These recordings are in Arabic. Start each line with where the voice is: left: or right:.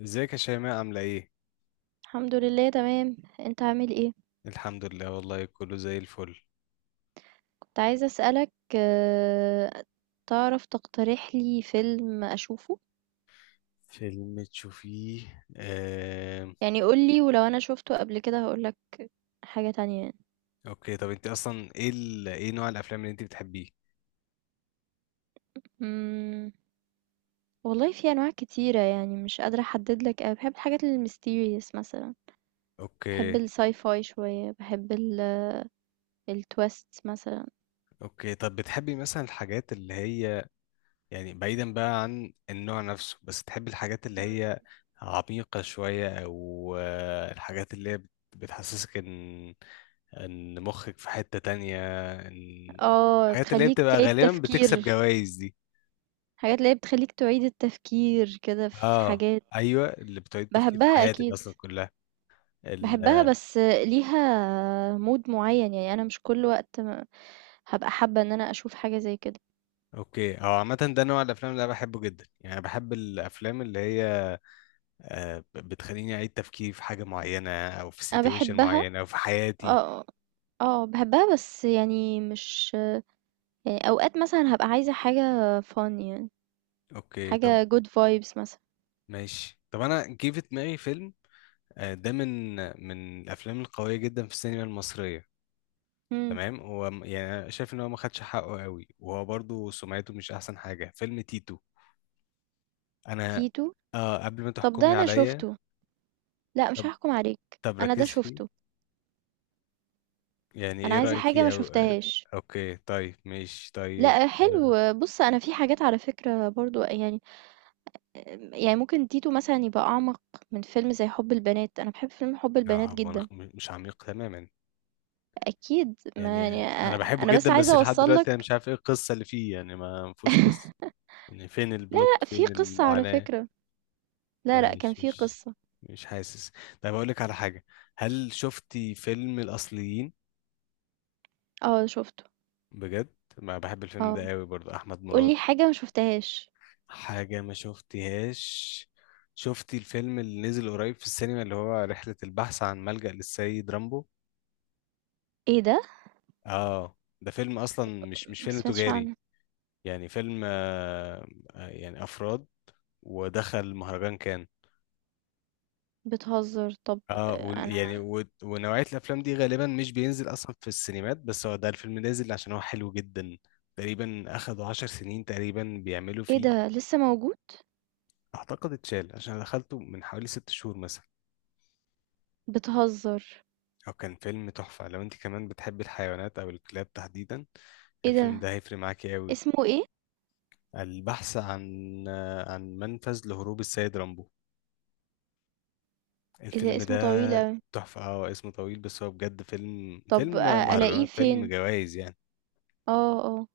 left: ازيك يا شيماء عاملة ايه؟
right: الحمد لله تمام. انت عامل ايه؟
left: الحمد لله والله كله زي الفل.
right: كنت عايزة اسألك، تعرف تقترح لي فيلم اشوفه؟
left: فيلم تشوفيه
right: يعني قولي، ولو انا شوفته قبل كده هقولك حاجة تانية يعني.
left: اوكي طب انت اصلا ايه نوع الافلام اللي انت بتحبيه؟
right: مم، والله في انواع كتيرة، يعني مش قادرة احدد لك أوي. بحب الحاجات الميستيريس مثلا. بحب
left: اوكي.
right: الساي فاي شوية، بحب التويست مثلا.
left: اوكي طب بتحبي مثلا الحاجات اللي هي، يعني بعيدا بقى عن النوع نفسه، بس تحبي الحاجات اللي
right: مم.
left: هي عميقة شوية او الحاجات اللي هي بتحسسك ان مخك في حتة تانية، ان
right: اه،
left: الحاجات اللي هي
right: تخليك
left: بتبقى
right: تعيد
left: غالبا بتكسب
right: تفكير.
left: جوائز دي؟
right: حاجات اللي هي بتخليك تعيد التفكير كده في
left: اه.
right: حاجات.
left: ايوه اللي بتعيد التفكير في
right: بحبها
left: حياتك
right: اكيد.
left: اصلا كلها. ال
right: باحبها
left: آه،
right: بس ليها mood معيّن، يعني أنا مش كل وقت هابقى حابة إن أنا أشوف حاجة زي كده.
left: اوكي. هو عامه ده نوع الافلام اللي انا بحبه جدا، يعني بحب الافلام اللي هي بتخليني اعيد تفكير في حاجه معينه او في
right: أنا
left: سيتويشن
right: باحبها،
left: معينه او في حياتي.
right: آه، باحبها بس يعني مش. يعني أوقات مثلًا هابقى عايزة حاجة fun يعني،
left: اوكي طب
right: حاجة good vibes مثلًا.
left: ماشي طب. انا جه في دماغي فيلم، ده من الافلام القويه جدا في السينما المصريه.
right: إمم،
left: تمام. هو يعني أنا شايف ان هو ما خدش حقه قوي، وهو برضو سمعته مش احسن حاجه، فيلم تيتو. انا
right: تيتو؟
left: قبل ما
right: طَب ده
left: تحكمي
right: أنا
left: عليا.
right: شُفته. لأ، مش
left: طب
right: هاحكم عليك،
left: طب
right: أنا ده
left: ركز
right: شُفته،
left: فيه. يعني
right: أنا
left: ايه
right: عايزة
left: رأيك
right: حاجة ما
left: فيه.
right: شُفتهاش.
left: اوكي طيب ماشي طيب.
right: لأ،
left: اه.
right: حلو، بُص أنا في حاجات على فكرة برضه يعني ممكن تيتو مثلًا يبقى أعمق من فيلم زي حُب البنات. أنا باحب فيلم حُب البنات
left: هو
right: جدًا،
left: مش عميق تماما،
right: أكيد ما
left: يعني
right: يعني
left: انا بحبه
right: أنا بس
left: جدا، بس
right: عايزة
left: لحد
right: أوصّل
left: دلوقتي انا مش
right: لك.
left: عارف ايه القصة اللي فيه، يعني ما فيهوش قصة. يعني فين
right: لا،
left: البلوت،
right: لأ، في
left: فين
right: قصة على
left: المعاناة.
right: فكرة. لا، لأ، كان
left: مش
right: في
left: مش
right: قصة.
left: مش حاسس. طيب اقول لك على حاجة، هل شفتي فيلم الأصليين؟
right: آه شُفته،
left: بجد ما بحب الفيلم
right: آه،
left: ده قوي، برضو احمد
right: قُل
left: مراد.
right: لي حاجة ما شُفتهاش.
left: حاجة ما شفتهاش، شفتي الفيلم اللي نزل قريب في السينما اللي هو رحلة البحث عن ملجأ للسيد رامبو؟
right: إيه ده؟
left: اه ده فيلم أصلا مش
right: ما
left: فيلم
right: سمعتش
left: تجاري،
right: عنه.
left: يعني فيلم، يعني أفراد، ودخل مهرجان كان.
right: بتهزر، طب.
left: اه و
right: أنا.
left: يعني و ونوعية الأفلام دي غالبا مش بينزل أصلا في السينمات، بس هو ده الفيلم نازل عشان هو حلو جدا. تقريبا أخدوا 10 سنين تقريبا بيعملوا
right: إيه
left: فيه.
right: ده لسه موجود؟
left: أعتقد اتشال، عشان أنا دخلته من حوالي 6 شهور مثلا.
right: بتهزر.
left: هو كان فيلم تحفة، لو انت كمان بتحب الحيوانات او الكلاب تحديدا
right: إيه
left: الفيلم
right: ده.
left: ده هيفرق معاكي قوي.
right: اسمه إيه؟
left: البحث عن منفذ لهروب السيد رامبو،
right: إيه ده
left: الفيلم ده
right: اسمه طويل أوي.
left: تحفة. اه اسمه طويل بس هو بجد فيلم
right: طب
left: فيلم
right: ألاقيه
left: مهرجانات، فيلم
right: فين؟
left: جوائز يعني.
right: آه، آه،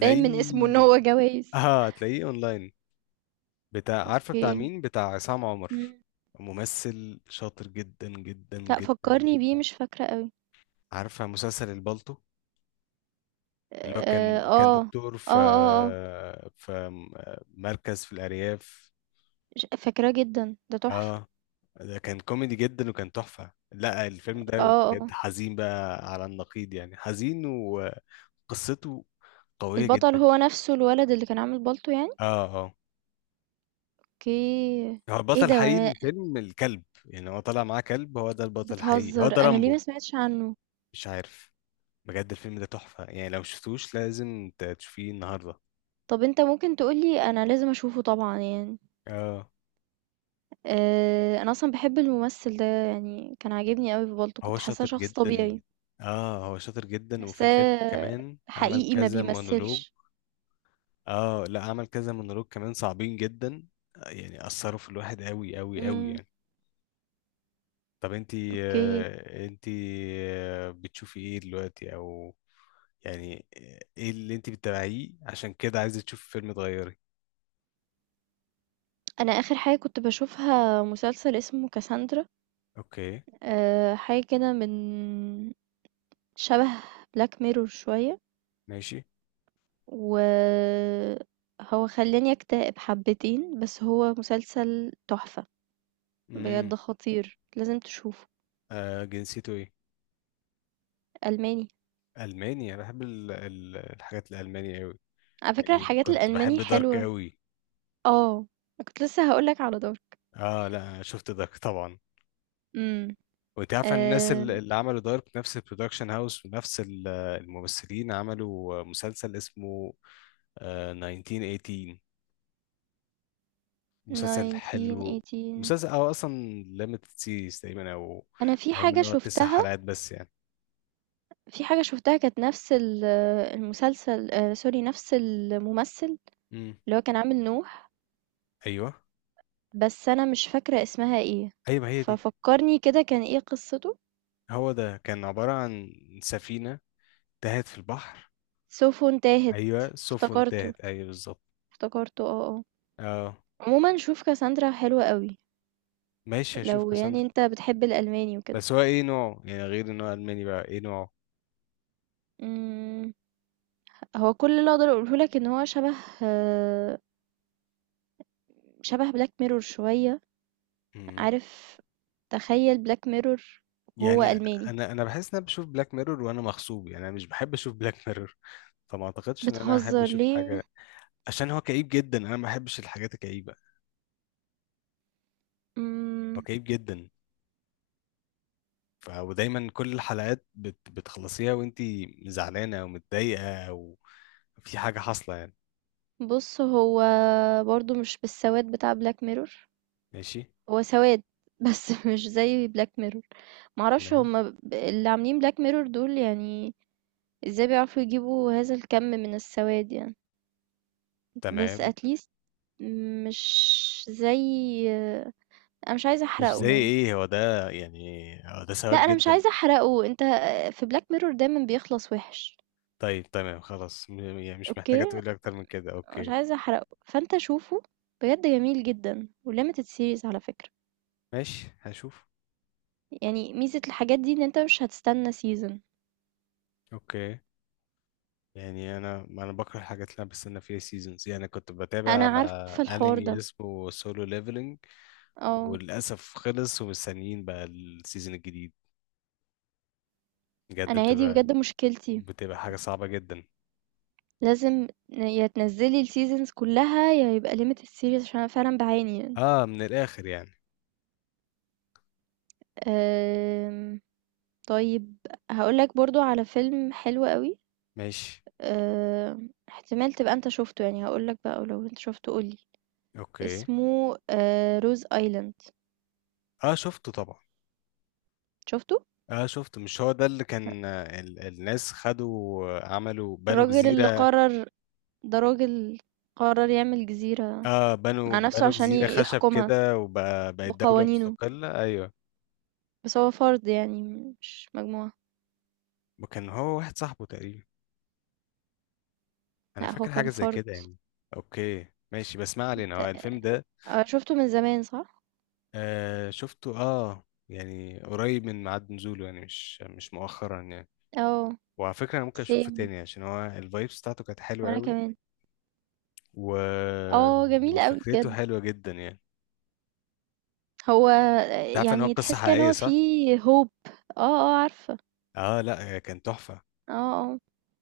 right: باين من اسمه إن هو جوايز.
left: اه هتلاقيه اونلاين، بتاع، عارفة بتاع
right: أوكي.
left: مين، بتاع عصام عمر.
right: إمم.
left: ممثل شاطر جدا جدا
right: لأ،
left: جدا
right: فكّرني بيه
left: جدا.
right: مش فاكرة أوي.
left: عارفة مسلسل البالتو اللي هو كان
right: آه.
left: دكتور
right: آه،
left: في
right: آه، آه.
left: في مركز في الأرياف؟
right: فاكراه جدًا، ده تحفة.
left: اه ده كان كوميدي جدا وكان تحفة، لا الفيلم ده
right: آه، آه.
left: بجد حزين بقى، على النقيض يعني، حزين وقصته قوية
right: البطل
left: جدا.
right: هو نَفْسه الولد اللي كان عامل بالطو يعني؟
left: اه اه،
right: أوكي.
left: هو
right: إيه
left: البطل
right: ده،
left: الحقيقي
right: وأنا
left: للفيلم الكلب، يعني هو طالع معاه كلب، هو ده البطل الحقيقي، هو
right: بتهزر!
left: ده
right: أنا ليه
left: رامبو.
right: ما سمعتش عنّه؟
left: مش عارف. بجد الفيلم ده تحفة يعني، لو مشفتوش لازم تشوفيه النهاردة.
right: طَب أنت ممكن تقول لي أنا لازم أشوفه طبعًا يعني.
left: اه
right: أنا أصلًا باحب الممثل ده، يعني كان عاجبني أوي في بالطو،
left: هو
right: كنت حاسّاه
left: شاطر
right: شخص
left: جدا.
right: طبيعي.
left: اه هو شاطر جدا، وفي الفيلم
right: حاسّاه
left: كمان عمل
right: حقيقي ما
left: كذا مونولوج.
right: بيمثّلش.
left: اه لا عمل كذا مونولوج كمان صعبين جدا، يعني اثروا في الواحد قوي قوي قوي
right: إمم.
left: يعني. طب انتي
right: أوكي.
left: آه انتي بتشوفي ايه دلوقتي، او يعني ايه اللي انتي بتتابعيه عشان كده عايزة تشوفي فيلم تغيري؟
right: أنا آخر حاجة كنت باشوفها مسلسل اسمه كاساندرا.
left: اوكي
right: حاجة كده من، شبه بلاك ميرور شوية،
left: ماشي.
right: وهو خلّاني أكتئب حبتين، بس هو مسلسل تحفة،
left: امم.
right: بجد خطير، لازم تشوفه.
left: جنسيته ايه؟
right: ألماني.
left: المانيا، بحب الحاجات الالمانية قوي،
right: على فكرة
left: يعني
right: الحاجات
left: كنت
right: الألماني
left: بحب دارك
right: حلوة.
left: قوي.
right: آه، كنت لسه هاقول لك على دارك.
left: اه لا انا شفت دارك طبعا.
right: إمم،
left: وانت عارف ان الناس
right: آآ
left: اللي عملوا دارك نفس البرودكشن هاوس، ونفس الممثلين عملوا مسلسل اسمه 1918، مسلسل حلو.
right: 1918.
left: مسلسل او اصلا ليميتد سيريز تقريبا، او
right: أنا في
left: المهم ان
right: حاجة
left: هو تسع
right: شُفتها
left: حلقات بس يعني.
right: في حاجة شُفتها كانت نفس المسلسل sorry، نفس الممثل،
left: امم.
right: اللي هو كان عامل نوح،
left: ايوه،
right: بس أنا مش فاكرة اسمها إيه،
left: ايوه ما هي دي.
right: ففكّرني كده كان إيه قصّته؟
left: هو ده كان عبارة عن سفينة تاهت في البحر.
right: سيفه انتهت.
left: ايوه سفن
right: افتكرته،
left: تاهت، ايوه بالظبط.
right: افتكرته، آه، آه.
left: اه
right: عمومًا شوف كاساندرا حلوة أوي،
left: ماشي هشوف
right: لو يعني
left: كاساندرا.
right: أنت بتحب الألماني وكده.
left: بس هو ايه نوعه يعني، غير ان هو الماني بقى، ايه
right: إمم، هو كل اللي أقدر أقوله لك إن هو آه، شبه black mirror شوية،
left: نوعه
right: عارف، تخيّل black mirror وهو
left: يعني؟
right: ألماني.
left: انا بحس ان انا بشوف بلاك ميرور وانا مغصوب، يعني انا مش بحب اشوف بلاك ميرور. فما اعتقدش ان انا احب
right: بتهزر
left: اشوف
right: ليه؟
left: حاجه، عشان هو كئيب جدا، انا ما بحبش الحاجات الكئيبه. هو
right: إمم.
left: كئيب جدا. ودايما كل الحلقات بتخلصيها وانت زعلانه او متضايقه، او في حاجه حاصله يعني.
right: بص، هو برضو مش بالسواد بتاع بلاك ميرور.
left: ماشي.
right: هو سواد بس مش زي بلاك ميرور. معرفش،
left: تمام.
right: هما اللي عاملين بلاك ميرور دول يعني ازاي بيعرفوا يجيبوا هذا الكم من السواد يعني. بس
left: تمام.
right: اتليست مش زي. انا مش عايزه
left: مش زي
right: احرقه يعني.
left: ايه هو ده يعني، هو ده
right: لا،
left: سواك
right: انا مش
left: جدا.
right: عايزه احرقه، انت. في بلاك ميرور دايما بيخلص وحش.
left: طيب تمام. خلاص يعني مش محتاجه
right: اوكي.
left: تقولي اكتر من كده،
right: مش
left: اوكي.
right: عايزه احرقه فانت شوفه. بجد جميل جدا وليميتد سيريز على فكره.
left: ماشي هشوف.
right: يعني ميزة الحاجات دي ان انت مش هتستنى سيزون.
left: اوكي. يعني انا، ما انا بكره الحاجات اللي انا بستنى فيها سيزونز، يعني كنت بتابع
right: انا عارفة الحوار
left: انمي
right: ده.
left: اسمه سولو ليفلنج،
right: اه.
left: وللاسف خلص ومستنيين بقى السيزون الجديد. بجد
right: انا هي دي
left: بتبقى
right: بجد مشكلتي.
left: بتبقى حاجه صعبه جدا.
right: لازم يا تنزلي السيزونز كلها، يا يبقى ليميت السيريز، عشان انا فعلا بعاني.
left: اه من الاخر يعني.
right: أم... طيب. هقولك برضو على فيلم حلو قوي.
left: ماشي
right: احتمال تبقى انت شفته يعني، هقولك بقى ولو انت شفته قولي.
left: اوكي.
right: اسمه روز ايلاند.
left: اه شفته طبعا.
right: شفته.
left: اه شفته، مش هو ده اللي كان الناس خدوا، بنوا
right: الراجل اللي
left: جزيره؟
right: قرر، ده راجل قرر يعمل جزيرة
left: اه بنوا
right: مع نفسه
left: بنوا
right: عشان
left: جزيره خشب
right: يحكمها
left: كده، وبقت دوله
right: بقوانينه،
left: مستقله، ايوه.
right: بس هو فرد يعني، مش مجموعة.
left: وكان هو واحد صاحبه تقريبا، انا
right: لأ، هو
left: فاكر
right: كان
left: حاجه زي
right: فرد.
left: كده يعني. اوكي ماشي بس ما علينا،
right: ت
left: هو الفيلم ده
right: آه شُفته من زمان، صح؟
left: آه شفته، اه يعني قريب من ميعاد نزوله يعني، مش مؤخرا يعني.
right: آه.
left: وعلى فكره انا ممكن اشوفه
right: same،
left: تاني، عشان هو الفايبس بتاعته كانت حلوه
right: وأنا
left: قوي
right: كمان.
left: و...
right: آه، جميل أوي
left: وفكرته
right: بجد.
left: حلوه جدا يعني.
right: هو،
left: انت عارف ان هو
right: يعني
left: قصه
right: تحس كده إن
left: حقيقيه،
right: هو
left: صح؟
right: فيه hope. آه، آه، عارفة.
left: اه لا هي كان تحفه.
right: آه، آه.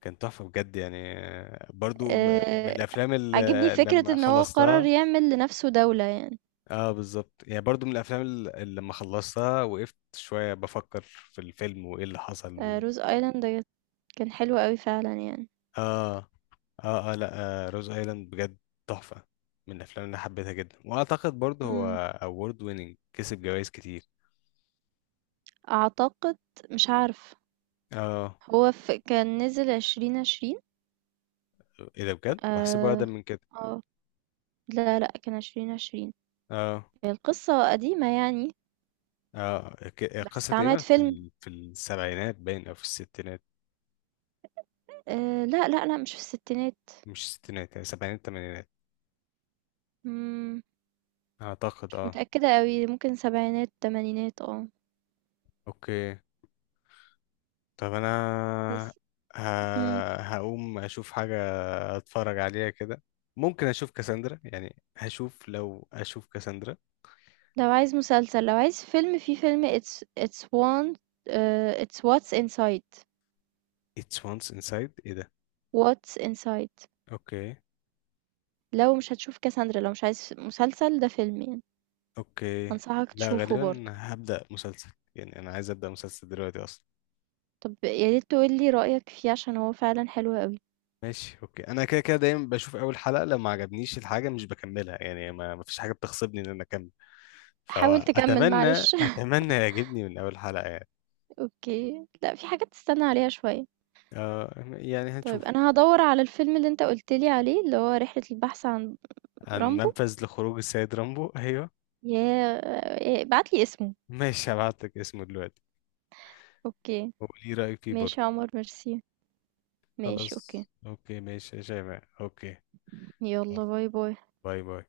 left: كان تحفه بجد، يعني برضو من
right: آآ
left: الافلام
right: عاجبني
left: اللي
right: فكرة
left: لما
right: إن هو قرر
left: خلصتها.
right: يعمل لنَفْسه دولة يعني.
left: اه بالظبط، يعني برضو من الافلام اللي لما خلصتها وقفت شويه بفكر في الفيلم، وايه اللي حصل و...
right: Rose island كان حلو أوي فعلًا يعني.
left: اه اه اه. لا، روز ايلاند بجد تحفه، من الافلام اللي حبيتها جدا، واعتقد برضو هو
right: إمم.
left: اوورد ويننج، كسب جوائز كتير.
right: أعتقد، مش عارفة.
left: اه.
right: هو ف كان نزل 2020.
left: ايه ده بجد بحسبه
right: آه.
left: اقدم من كده.
right: آه. لا، لأ، كان 2020.
left: اه
right: القصة قديمة يعني،
left: اه،
right: بس
left: قصه
right: اتعملت
left: تقريبا
right: فيلم.
left: في السبعينات باين او في الستينات.
right: لأ، لأ، لأ، مش في الستينات.
left: مش الستينات، يعني سبعينات تمانينات
right: إمم،
left: اعتقد،
right: مش
left: اه.
right: متأكدة أوي، ممكن سبعينات، تمانينات،
left: اوكي. طب انا
right: بس.
left: ه...
right: إمم،
left: هقوم اشوف حاجه، هتفرج عليها كده. ممكن اشوف كاساندرا، يعني هشوف، لو اشوف كاساندرا.
right: لو عايز مسلسل، لو عايز فيلم، في فيلم It's one. It's What's Inside.
left: It's once inside، ايه ده؟
right: What's Inside.
left: اوكي.
right: لو مش هتشوف كاساندرا، لو مش عايز مسلسل، ده فيلم يعني،
left: اوكي.
right: أنصحك
left: لا
right: تشوفه
left: غالبا
right: برضه.
left: هبدأ مسلسل، يعني انا عايز ابدأ مسلسل دلوقتي اصلا.
right: طب يا ريت تقول لي رأيك فيه عشان هو فعلًا حلو أوي.
left: ماشي اوكي. انا كده كده دايما بشوف اول حلقة، لو ما عجبنيش الحاجة مش بكملها يعني، ما فيش حاجة بتغصبني ان انا اكمل.
right: حاول
left: فهو
right: تكمّل
left: اتمنى
right: معلش.
left: اتمنى يعجبني من اول حلقة يعني.
right: اوكي، لا في حاجات تستنى عليها شوية.
left: يعني
right: طيب
left: هنشوف.
right: انا هدور على الفيلم اللي انت قلتلي عليه، اللي هو رحلة البحث عن
left: عن
right: رامبو.
left: منفذ لخروج السيد رامبو، ايوه.
right: يا، إيه، بعتلي اسمه.
left: ماشي هبعتلك اسمه دلوقتي،
right: اوكي.
left: وقولي رأيك فيه برضه.
right: ماشي يا عمر، ميرسي. ماشي اوكي.
left: خلاص اوكي ماشي يا شيماء اوكي. يلا
right: يلا، باي باي.
left: باي باي.